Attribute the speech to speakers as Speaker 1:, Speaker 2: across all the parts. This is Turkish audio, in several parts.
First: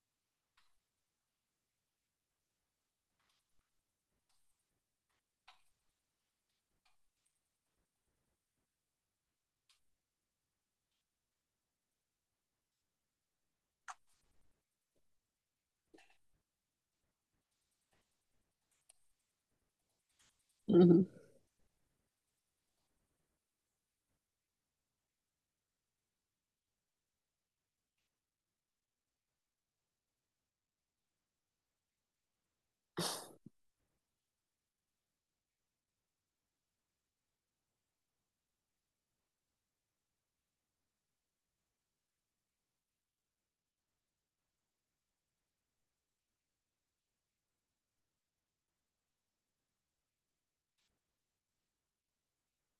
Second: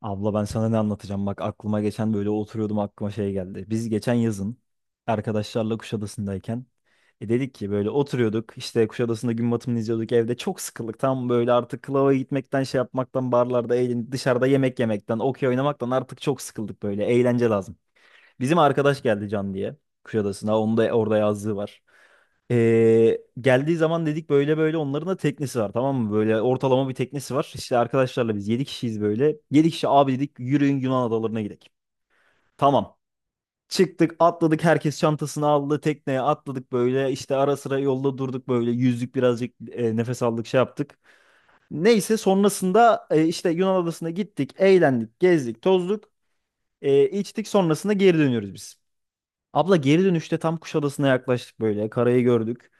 Speaker 1: Abla ben sana ne anlatacağım? Bak aklıma geçen böyle oturuyordum, aklıma şey geldi. Biz geçen yazın arkadaşlarla Kuşadası'ndayken dedik ki böyle oturuyorduk işte Kuşadası'nda gün batımını izliyorduk, evde çok sıkıldık. Tam böyle artık klava gitmekten, şey yapmaktan, barlarda eğlen, dışarıda yemek yemekten, okey oynamaktan artık çok sıkıldık, böyle eğlence lazım. Bizim arkadaş geldi Can diye Kuşadası'na,
Speaker 2: Hı
Speaker 1: onun da
Speaker 2: hı.
Speaker 1: orada yazlığı var. Geldiği zaman dedik böyle böyle, onların da teknesi var, tamam mı? Böyle ortalama bir teknesi var. İşte arkadaşlarla biz 7 kişiyiz böyle. 7 kişi abi, dedik, yürüyün Yunan adalarına gidelim. Tamam. Çıktık atladık, herkes çantasını aldı, tekneye atladık böyle, işte ara sıra yolda durduk, böyle yüzdük birazcık, nefes aldık, şey yaptık. Neyse sonrasında, işte Yunan adasına gittik, eğlendik, gezdik, tozduk, içtik, sonrasında geri dönüyoruz biz. Abla geri dönüşte tam Kuşadası'na yaklaştık, böyle karayı gördük.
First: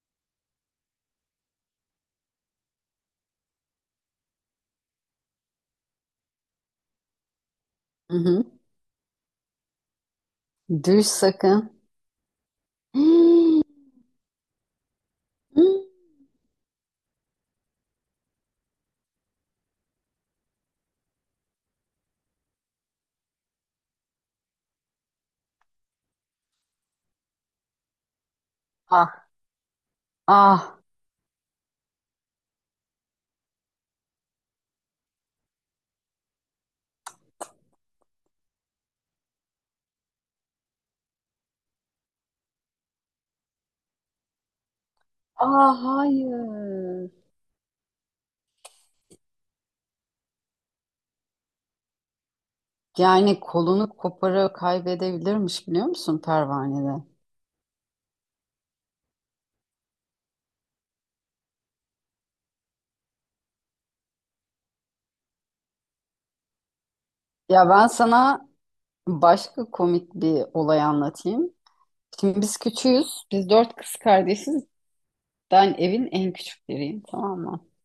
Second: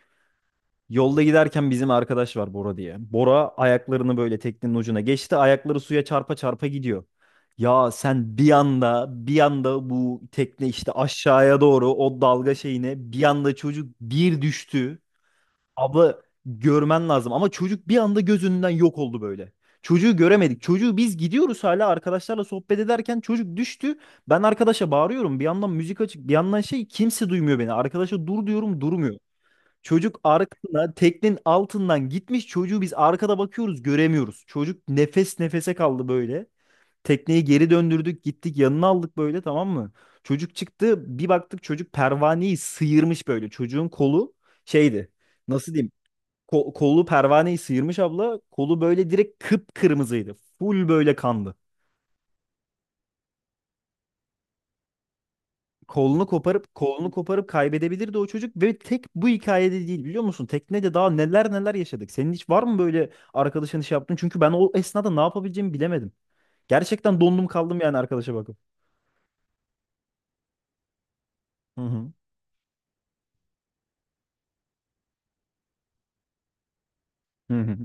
Speaker 1: Yolda giderken bizim arkadaş var, Bora diye. Bora ayaklarını böyle teknenin ucuna geçti. Ayakları suya çarpa çarpa gidiyor. Ya
Speaker 2: Hı
Speaker 1: sen
Speaker 2: hı.
Speaker 1: bir anda bu tekne işte
Speaker 2: Düş
Speaker 1: aşağıya
Speaker 2: sakın.
Speaker 1: doğru o dalga şeyine, bir anda
Speaker 2: Hii.
Speaker 1: çocuk bir düştü.
Speaker 2: Hı.
Speaker 1: Abla görmen lazım ama çocuk bir anda gözünden yok oldu böyle. Çocuğu göremedik. Çocuğu biz gidiyoruz hala, arkadaşlarla sohbet ederken çocuk düştü. Ben arkadaşa bağırıyorum. Bir yandan müzik açık, bir yandan şey, kimse duymuyor beni. Arkadaşa dur diyorum, durmuyor.
Speaker 2: Ah,
Speaker 1: Çocuk
Speaker 2: ah,
Speaker 1: arkasına, teknenin altından gitmiş. Çocuğu biz arkada bakıyoruz, göremiyoruz. Çocuk nefes nefese kaldı böyle. Tekneyi geri döndürdük, gittik yanına aldık böyle, tamam mı? Çocuk çıktı, bir baktık çocuk pervaneyi sıyırmış böyle. Çocuğun kolu şeydi, nasıl
Speaker 2: ah,
Speaker 1: diyeyim, kolu
Speaker 2: hayır.
Speaker 1: pervaneyi sıyırmış abla. Kolu böyle direkt kıpkırmızıydı. Full böyle kandı.
Speaker 2: Yani kolunu koparı kaybedebilirmiş biliyor musun
Speaker 1: kolunu koparıp
Speaker 2: pervanede?
Speaker 1: kolunu koparıp kaybedebilirdi o çocuk ve tek bu hikayede değil, biliyor musun? Teknede daha neler neler yaşadık. Senin hiç var mı böyle, arkadaşın iş yaptın? Çünkü ben o esnada ne yapabileceğimi bilemedim. Gerçekten dondum
Speaker 2: Ya
Speaker 1: kaldım
Speaker 2: ben
Speaker 1: yani, arkadaşa
Speaker 2: sana
Speaker 1: bakıp.
Speaker 2: başka komik bir olay anlatayım.
Speaker 1: Hı hı.
Speaker 2: Şimdi biz küçüğüz. Biz dört kız kardeşiz. Ben evin en küçükleriyim, tamam
Speaker 1: Hı
Speaker 2: mı?
Speaker 1: hı.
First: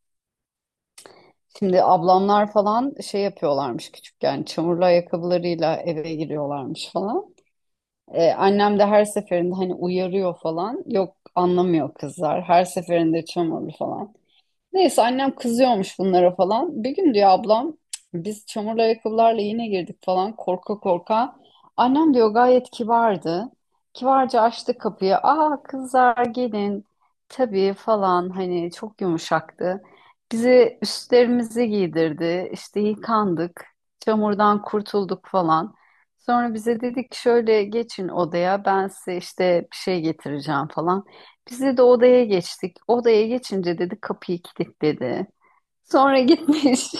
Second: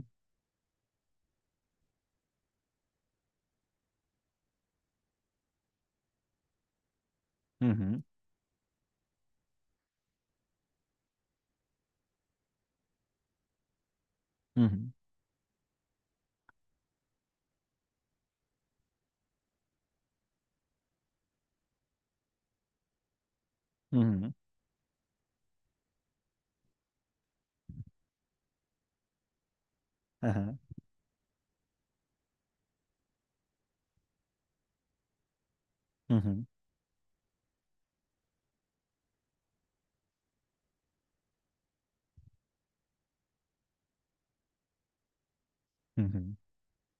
Speaker 2: Şimdi ablamlar falan şey yapıyorlarmış küçükken. Çamurlu ayakkabılarıyla eve giriyorlarmış falan.
Speaker 1: Hı hı.
Speaker 2: Annem de her seferinde hani uyarıyor falan. Yok, anlamıyor kızlar. Her seferinde çamurlu falan.
Speaker 1: Hı hı.
Speaker 2: Neyse, annem kızıyormuş bunlara falan. Bir gün diyor ablam, biz çamurlu ayakkabılarla yine girdik falan korka korka. Annem diyor gayet kibardı.
Speaker 1: Hı hı.
Speaker 2: Kibarca açtı kapıyı. Aa kızlar gelin. Tabii falan, hani çok yumuşaktı.
Speaker 1: Hı hı.
Speaker 2: Bize üstlerimizi giydirdi. İşte yıkandık. Çamurdan kurtulduk falan.
Speaker 1: Hı hı.
Speaker 2: Sonra bize dedik ki şöyle geçin odaya, ben size işte bir şey getireceğim falan. Bizi de odaya geçtik. Odaya geçince dedi kapıyı kilitledi.
Speaker 1: Hı
Speaker 2: Sonra
Speaker 1: hı.
Speaker 2: gitmiş.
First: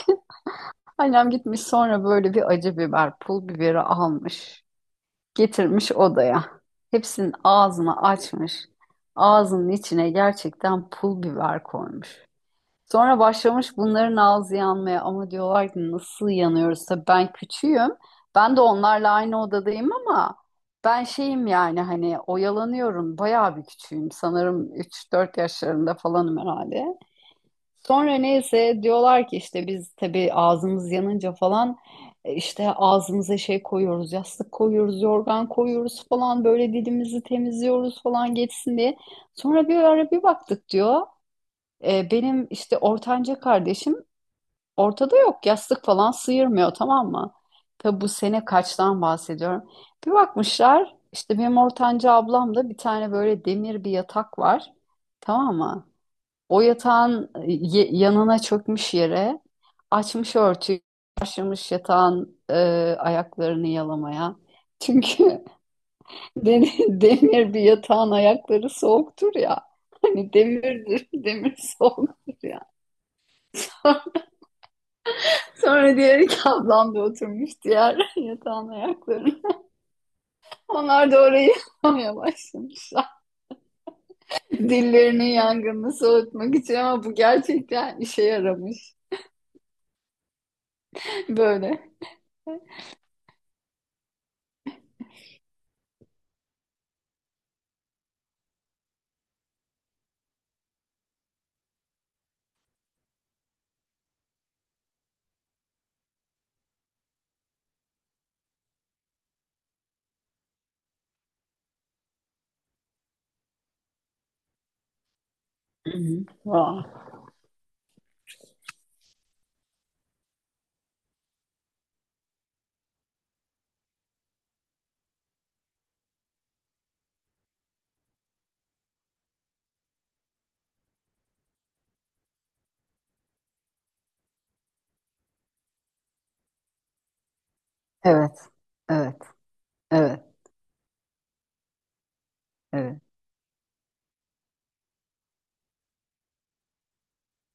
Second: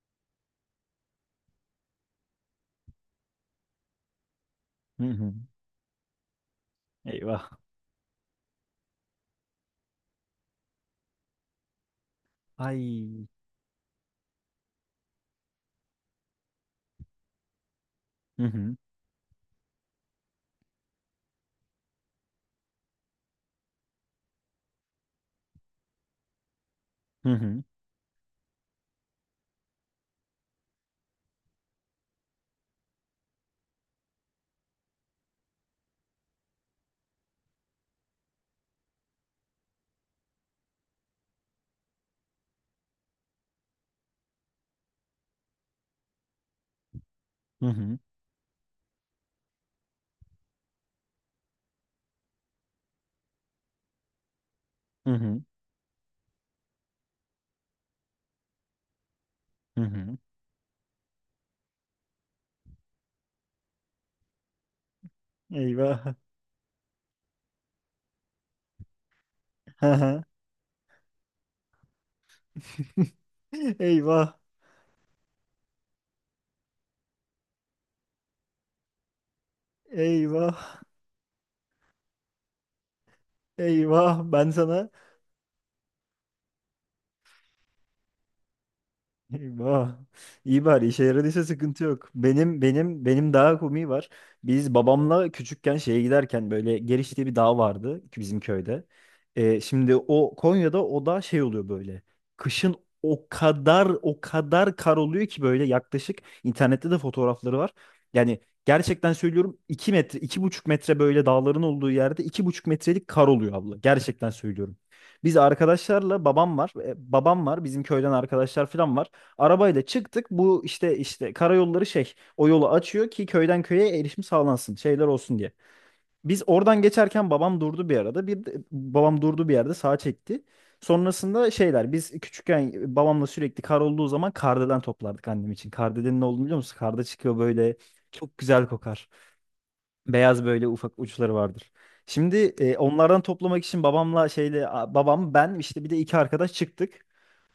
Speaker 2: Annem gitmiş sonra böyle bir acı biber, pul biberi almış.
Speaker 1: Hı hı.
Speaker 2: Getirmiş odaya. Hepsinin
Speaker 1: Eyvah.
Speaker 2: ağzını açmış. Ağzının içine gerçekten pul biber koymuş. Sonra
Speaker 1: Ay.
Speaker 2: başlamış bunların ağzı yanmaya, ama diyorlar ki nasıl yanıyoruz? Tabii ben küçüğüm.
Speaker 1: Hı
Speaker 2: Ben de
Speaker 1: hı.
Speaker 2: onlarla aynı odadayım ama ben şeyim, yani hani oyalanıyorum. Bayağı bir küçüğüm. Sanırım üç dört yaşlarında falanım herhalde.
Speaker 1: Hı hı.
Speaker 2: Sonra neyse diyorlar ki işte biz tabii ağzımız yanınca falan işte ağzımıza şey koyuyoruz, yastık koyuyoruz, yorgan koyuyoruz falan, böyle dilimizi temizliyoruz falan, geçsin diye. Sonra bir ara bir baktık diyor. Benim işte ortanca kardeşim ortada yok. Yastık falan sıyırmıyor, tamam mı?
Speaker 1: Hı hı.
Speaker 2: Tabi bu sene kaçtan bahsediyorum. Bir bakmışlar işte benim ortanca ablamda bir tane böyle demir bir yatak var.
Speaker 1: Hı hı.
Speaker 2: Tamam mı? O yatağın yanına çökmüş yere,
Speaker 1: Hı hı.
Speaker 2: açmış örtüyü, başlamış yatağın ayaklarını yalamaya. Çünkü
Speaker 1: Eyvah.
Speaker 2: den- demir bir yatağın ayakları soğuktur ya.
Speaker 1: Hı hı.
Speaker 2: Hani demirdir, demir soğuktur ya.
Speaker 1: Eyvah.
Speaker 2: Sonra diğer iki ablam da oturmuş diğer yatağın ayaklarına.
Speaker 1: Eyvah.
Speaker 2: Onlar da orayı yıkamaya başlamışlar.
Speaker 1: Eyvah. Ben sana.
Speaker 2: Dillerinin yangınını soğutmak için, ama bu gerçekten işe yaramış.
Speaker 1: Eyvah. İyi bari işe yaradıysa
Speaker 2: Böyle.
Speaker 1: sıkıntı yok. Benim
Speaker 2: Hı
Speaker 1: benim benim daha komiği var. Biz babamla küçükken şeye giderken böyle Geriş diye bir dağ vardı ki bizim köyde. Şimdi o Konya'da o da şey oluyor böyle. Kışın o kadar o kadar kar oluyor ki, böyle yaklaşık, internette de fotoğrafları var. Yani gerçekten söylüyorum 2 metre 2,5 metre böyle, dağların olduğu yerde 2,5 metrelik kar oluyor abla. Gerçekten söylüyorum. Biz arkadaşlarla,
Speaker 2: hı.
Speaker 1: babam var.
Speaker 2: Vay.
Speaker 1: Babam var. Bizim köyden arkadaşlar falan var. Arabayla çıktık. Bu işte karayolları şey o yolu açıyor ki köyden köye erişim sağlansın, şeyler olsun diye. Biz oradan geçerken babam durdu bir arada. Babam durdu bir yerde, sağa çekti. Sonrasında şeyler, biz küçükken babamla sürekli kar olduğu zaman kardelen toplardık annem için. Kardelen'in ne olduğunu biliyor musun? Karda çıkıyor böyle,
Speaker 2: Evet,
Speaker 1: çok güzel kokar.
Speaker 2: evet, evet,
Speaker 1: Beyaz böyle ufak uçları vardır. Şimdi
Speaker 2: evet.
Speaker 1: onlardan toplamak için babamla şeyle, babam, ben işte, bir de iki arkadaş çıktık.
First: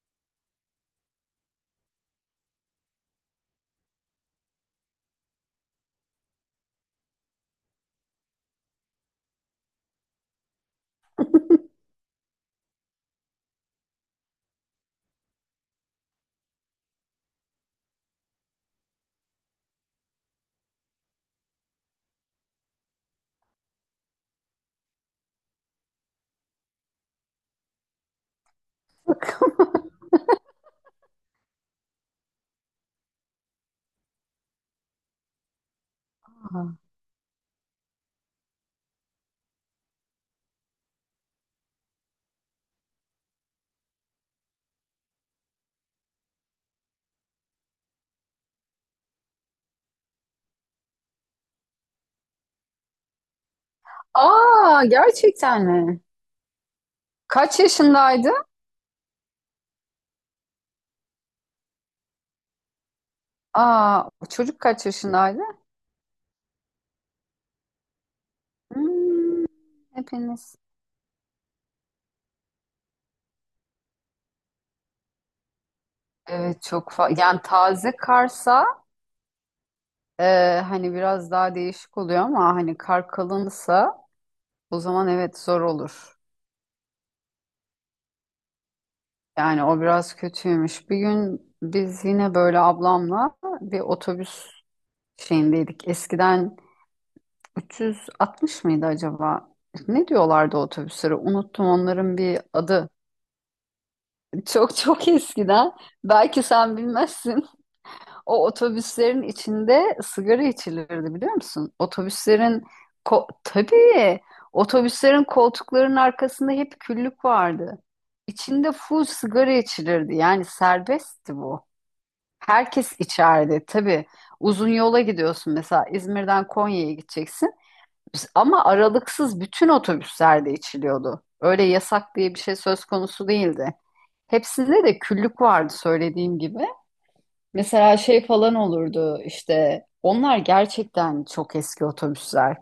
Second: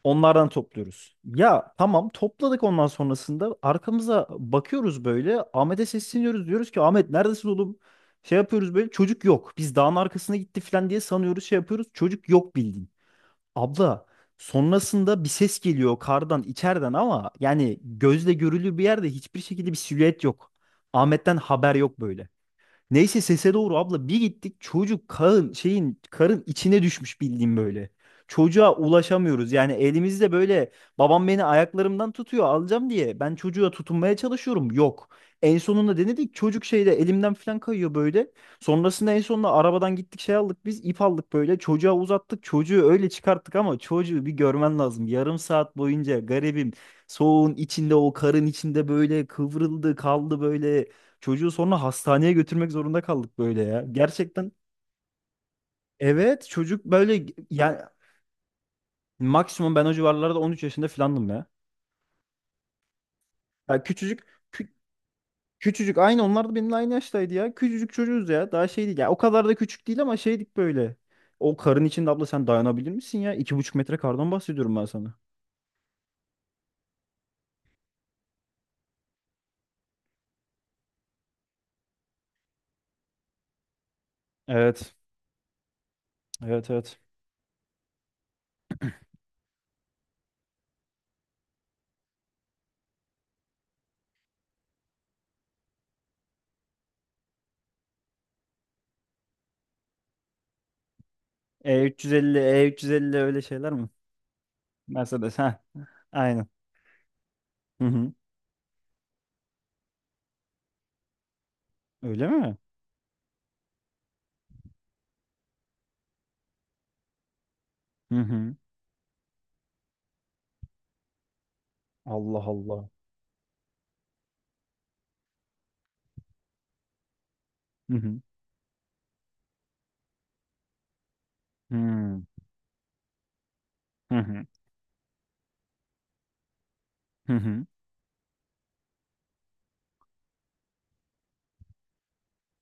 Speaker 1: Onlardan topluyoruz. Ya tamam topladık, ondan sonrasında arkamıza bakıyoruz böyle, Ahmet'e sesleniyoruz diyoruz ki Ahmet neredesin oğlum? Şey yapıyoruz böyle, çocuk yok. Biz dağın arkasına gitti falan diye sanıyoruz, şey yapıyoruz, çocuk yok bildiğin. Abla sonrasında bir ses geliyor kardan içeriden, ama yani gözle görülür bir yerde hiçbir şekilde bir silüet yok. Ahmet'ten haber yok böyle. Neyse sese doğru abla bir gittik, çocuk karın şeyin, karın içine düşmüş bildiğim böyle. Çocuğa
Speaker 2: Bakın.
Speaker 1: ulaşamıyoruz, yani elimizde böyle, babam beni ayaklarımdan tutuyor, alacağım diye ben çocuğa tutunmaya çalışıyorum, yok. En sonunda denedik, çocuk şeyde, elimden falan kayıyor böyle. Sonrasında en sonunda arabadan gittik, şey aldık biz, ip aldık, böyle çocuğa uzattık, çocuğu öyle çıkarttık, ama çocuğu bir görmen lazım. Yarım saat boyunca garibim, soğuğun içinde o karın içinde böyle kıvrıldı kaldı böyle. Çocuğu sonra hastaneye götürmek zorunda kaldık böyle ya. Gerçekten,
Speaker 2: Aa, gerçekten mi?
Speaker 1: evet, çocuk böyle,
Speaker 2: Kaç
Speaker 1: yani
Speaker 2: yaşındaydı?
Speaker 1: maksimum ben o civarlarda 13 yaşında falandım ya. Ya
Speaker 2: Aa,
Speaker 1: küçücük,
Speaker 2: çocuk
Speaker 1: kü-
Speaker 2: kaç yaşındaydı?
Speaker 1: küçücük, aynı onlar da benimle aynı yaştaydı ya. Küçücük çocuğuz ya. Daha şeydik ya. O
Speaker 2: Hmm,
Speaker 1: kadar da küçük değil ama
Speaker 2: hepiniz.
Speaker 1: şeydik böyle. O karın içinde abla sen dayanabilir misin ya? 2,5 metre kardan bahsediyorum ben sana.
Speaker 2: Evet, çok yani taze karsa, hani biraz daha değişik oluyor, ama hani kar kalınsa o
Speaker 1: Evet.
Speaker 2: zaman evet zor olur.
Speaker 1: Evet evet.
Speaker 2: Yani o biraz kötüymüş. Bir gün biz yine böyle ablamla bir otobüs şeyindeydik. Eskiden 360 mıydı acaba? Ne diyorlardı otobüslere? Unuttum onların
Speaker 1: E350,
Speaker 2: bir adı.
Speaker 1: E350 öyle şeyler mi?
Speaker 2: Çok çok
Speaker 1: Mercedes ha.
Speaker 2: eskiden. Belki
Speaker 1: Aynen.
Speaker 2: sen bilmezsin.
Speaker 1: Hı hı.
Speaker 2: O otobüslerin içinde sigara içilirdi biliyor musun?
Speaker 1: Öyle mi?
Speaker 2: Otobüslerin tabii otobüslerin koltuklarının arkasında hep küllük vardı.
Speaker 1: Hı hı.
Speaker 2: İçinde full sigara içilirdi. Yani serbestti bu.
Speaker 1: Allah Allah.
Speaker 2: Herkes içerdi tabii. Uzun yola gidiyorsun, mesela İzmir'den Konya'ya gideceksin.
Speaker 1: Hı hı.
Speaker 2: Ama aralıksız bütün otobüslerde içiliyordu. Öyle yasak
Speaker 1: Hı
Speaker 2: diye bir şey söz konusu değildi.
Speaker 1: hı.
Speaker 2: Hepsinde de küllük vardı söylediğim gibi.
Speaker 1: Hı hı.
Speaker 2: Mesela şey falan olurdu, işte onlar gerçekten çok eski otobüsler.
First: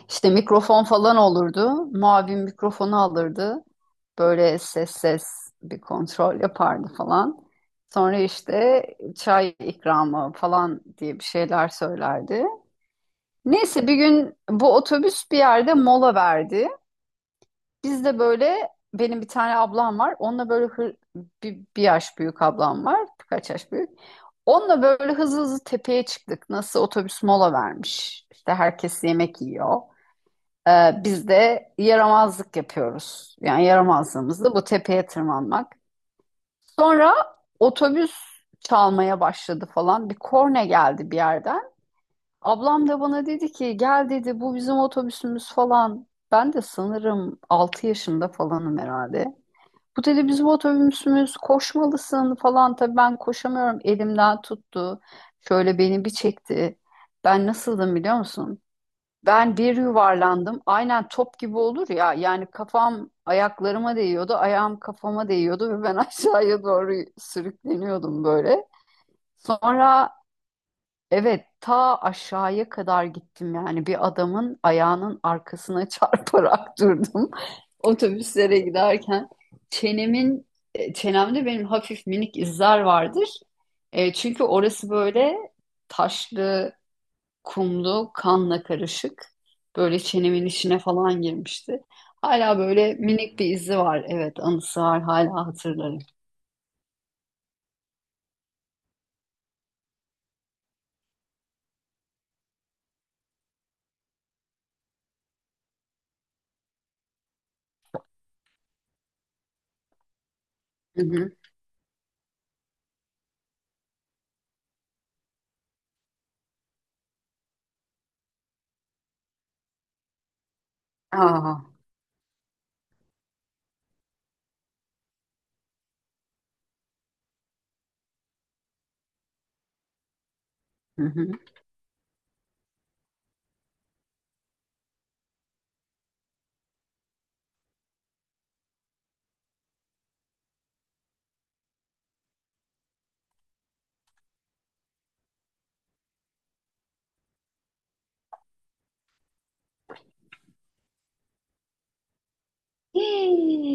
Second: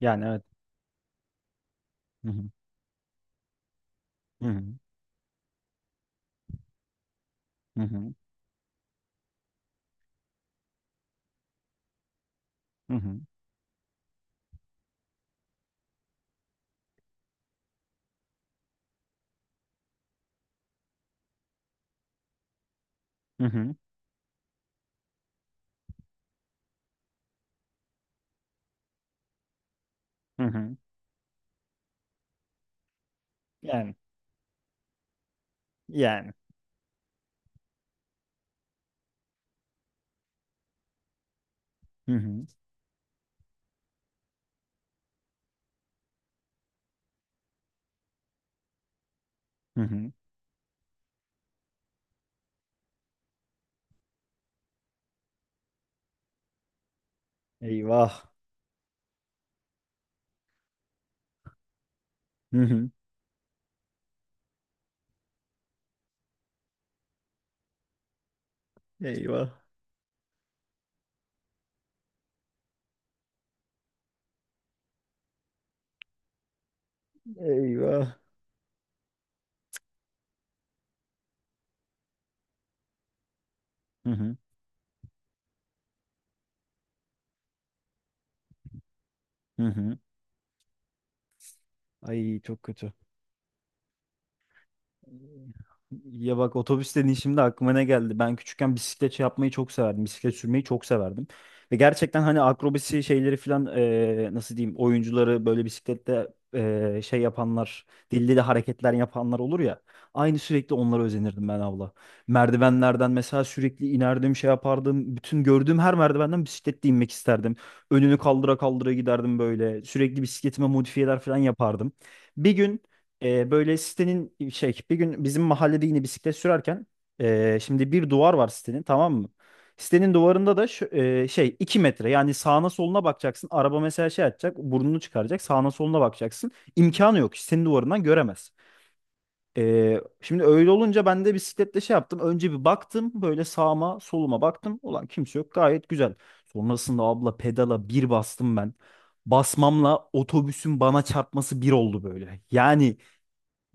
Speaker 1: Yani
Speaker 2: İşte
Speaker 1: evet.
Speaker 2: mikrofon falan olurdu.
Speaker 1: Hı
Speaker 2: Muavin
Speaker 1: hı.
Speaker 2: mikrofonu alırdı.
Speaker 1: Hı
Speaker 2: Böyle
Speaker 1: hı.
Speaker 2: ses ses bir kontrol yapardı falan.
Speaker 1: Hı hı.
Speaker 2: Sonra işte çay ikramı falan diye bir şeyler söylerdi.
Speaker 1: Hı hı.
Speaker 2: Neyse bir gün bu otobüs bir yerde mola verdi. Biz de böyle, benim bir tane ablam var. Onunla böyle bir yaş büyük ablam var.
Speaker 1: Hı
Speaker 2: Birkaç yaş
Speaker 1: hı.
Speaker 2: büyük. Onunla böyle hızlı hızlı tepeye çıktık. Nasıl otobüs mola vermiş. İşte herkes yemek yiyor.
Speaker 1: Hı hı.
Speaker 2: Biz de yaramazlık yapıyoruz. Yani
Speaker 1: Yani.
Speaker 2: yaramazlığımız da bu tepeye tırmanmak.
Speaker 1: Yani.
Speaker 2: Sonra otobüs çalmaya başladı falan. Bir korna geldi bir yerden.
Speaker 1: Hı hı.
Speaker 2: Ablam da bana dedi ki gel dedi, bu bizim otobüsümüz falan. Ben de sanırım 6 yaşında falanım herhalde.
Speaker 1: Hı
Speaker 2: Bu
Speaker 1: hı.
Speaker 2: dedi bizim otobüsümüz, koşmalısın falan. Tabii ben koşamıyorum. Elimden tuttu. Şöyle beni bir çekti. Ben nasıldım
Speaker 1: Eyvah.
Speaker 2: biliyor musun? Ben bir yuvarlandım. Aynen top gibi olur ya. Yani
Speaker 1: Hı hı.
Speaker 2: kafam ayaklarıma değiyordu. Ayağım kafama değiyordu ve ben aşağıya doğru sürükleniyordum böyle.
Speaker 1: Eyvah.
Speaker 2: Sonra, evet, ta aşağıya kadar gittim, yani bir adamın ayağının arkasına çarparak durdum
Speaker 1: Eyvah.
Speaker 2: otobüslere giderken. Çenemin çenemde benim hafif minik izler vardır.
Speaker 1: Hı hı.
Speaker 2: Çünkü orası böyle taşlı, kumlu, kanla karışık.
Speaker 1: Hı hı.
Speaker 2: Böyle çenemin içine falan girmişti.
Speaker 1: Ay
Speaker 2: Hala
Speaker 1: çok kötü.
Speaker 2: böyle minik bir izi var. Evet, anısı var. Hala hatırlarım.
Speaker 1: Ya bak, otobüs dediğin, şimdi aklıma ne geldi? Ben küçükken bisiklet şey yapmayı çok severdim. Bisiklet sürmeyi çok severdim. Ve gerçekten, hani akrobasi şeyleri falan, nasıl diyeyim, oyuncuları böyle bisiklette, şey yapanlar, dilli de hareketler yapanlar olur ya. Aynı sürekli onlara
Speaker 2: Hı hı.
Speaker 1: özenirdim ben abla. Merdivenlerden mesela sürekli inerdim, şey yapardım. Bütün gördüğüm her merdivenden bisikletle inmek isterdim. Önünü kaldıra kaldıra giderdim böyle. Sürekli bisikletime modifiyeler falan
Speaker 2: Aa.
Speaker 1: yapardım. Bir gün, böyle sitenin şey, bir gün bizim mahallede yine bisiklet sürerken, şimdi bir duvar var sitenin, tamam mı? Sitenin duvarında da şu,
Speaker 2: Hı hı.
Speaker 1: şey 2 metre, yani sağına soluna bakacaksın. Araba mesela şey atacak, burnunu çıkaracak, sağına soluna bakacaksın. İmkanı yok, sitenin duvarından göremez. Şimdi öyle olunca ben de bisikletle şey yaptım. Önce bir baktım böyle, sağıma soluma baktım. Ulan kimse yok, gayet güzel. Sonrasında abla pedala bir bastım ben. Basmamla otobüsün bana çarpması bir oldu böyle. Yani,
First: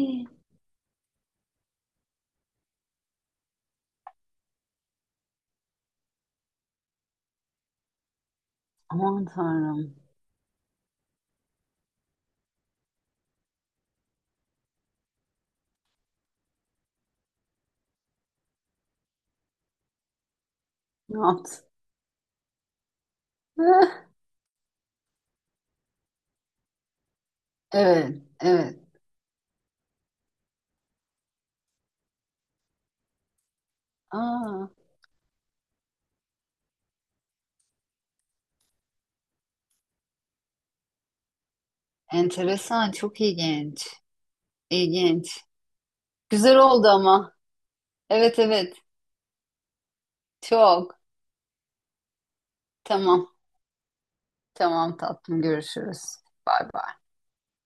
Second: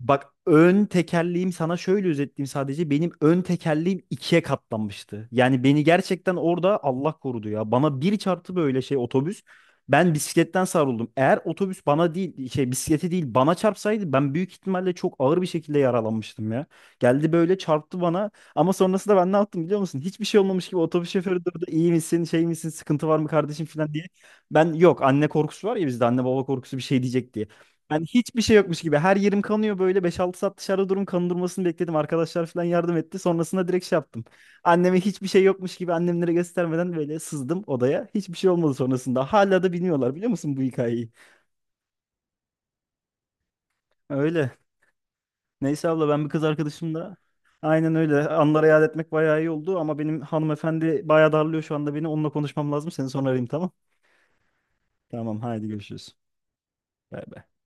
Speaker 1: bak ön tekerleğim sana şöyle özetleyeyim sadece. Benim ön tekerleğim ikiye katlanmıştı. Yani beni gerçekten orada Allah korudu ya. Bana bir çarptı böyle şey,
Speaker 2: Aman
Speaker 1: otobüs.
Speaker 2: Tanrım.
Speaker 1: Ben bisikletten savruldum. Eğer otobüs bana değil, şey bisikleti değil bana çarpsaydı, ben büyük ihtimalle çok ağır bir şekilde yaralanmıştım ya. Geldi böyle çarptı bana, ama sonrasında ben ne yaptım biliyor musun? Hiçbir şey olmamış gibi otobüs
Speaker 2: Ne
Speaker 1: şoförü
Speaker 2: yaptın?
Speaker 1: durdu. İyi misin, şey misin, sıkıntı var mı kardeşim, falan diye. Ben yok, anne korkusu var ya bizde, anne baba korkusu, bir şey diyecek diye. Yani
Speaker 2: Evet,
Speaker 1: hiçbir şey
Speaker 2: evet.
Speaker 1: yokmuş gibi. Her yerim kanıyor böyle. 5-6 saat dışarıda durum kan durmasını bekledim. Arkadaşlar falan yardım etti. Sonrasında direkt şey yaptım.
Speaker 2: Aa,
Speaker 1: Anneme hiçbir şey yokmuş gibi, annemlere göstermeden, böyle sızdım odaya. Hiçbir şey olmadı sonrasında. Hala da bilmiyorlar biliyor musun bu hikayeyi?
Speaker 2: enteresan, çok ilginç.
Speaker 1: Öyle.
Speaker 2: İlginç.
Speaker 1: Neyse abla ben bir kız
Speaker 2: Güzel oldu
Speaker 1: arkadaşımla,
Speaker 2: ama.
Speaker 1: aynen öyle.
Speaker 2: Evet,
Speaker 1: Anlara
Speaker 2: evet.
Speaker 1: yad etmek bayağı iyi oldu ama benim
Speaker 2: Çok.
Speaker 1: hanımefendi bayağı darlıyor şu anda beni. Onunla konuşmam lazım. Seni sonra
Speaker 2: Tamam,
Speaker 1: arayayım, tamam?
Speaker 2: tamam
Speaker 1: Tamam
Speaker 2: tatlım.
Speaker 1: haydi
Speaker 2: Görüşürüz.
Speaker 1: görüşürüz.
Speaker 2: Bay bay.
Speaker 1: Bay bay.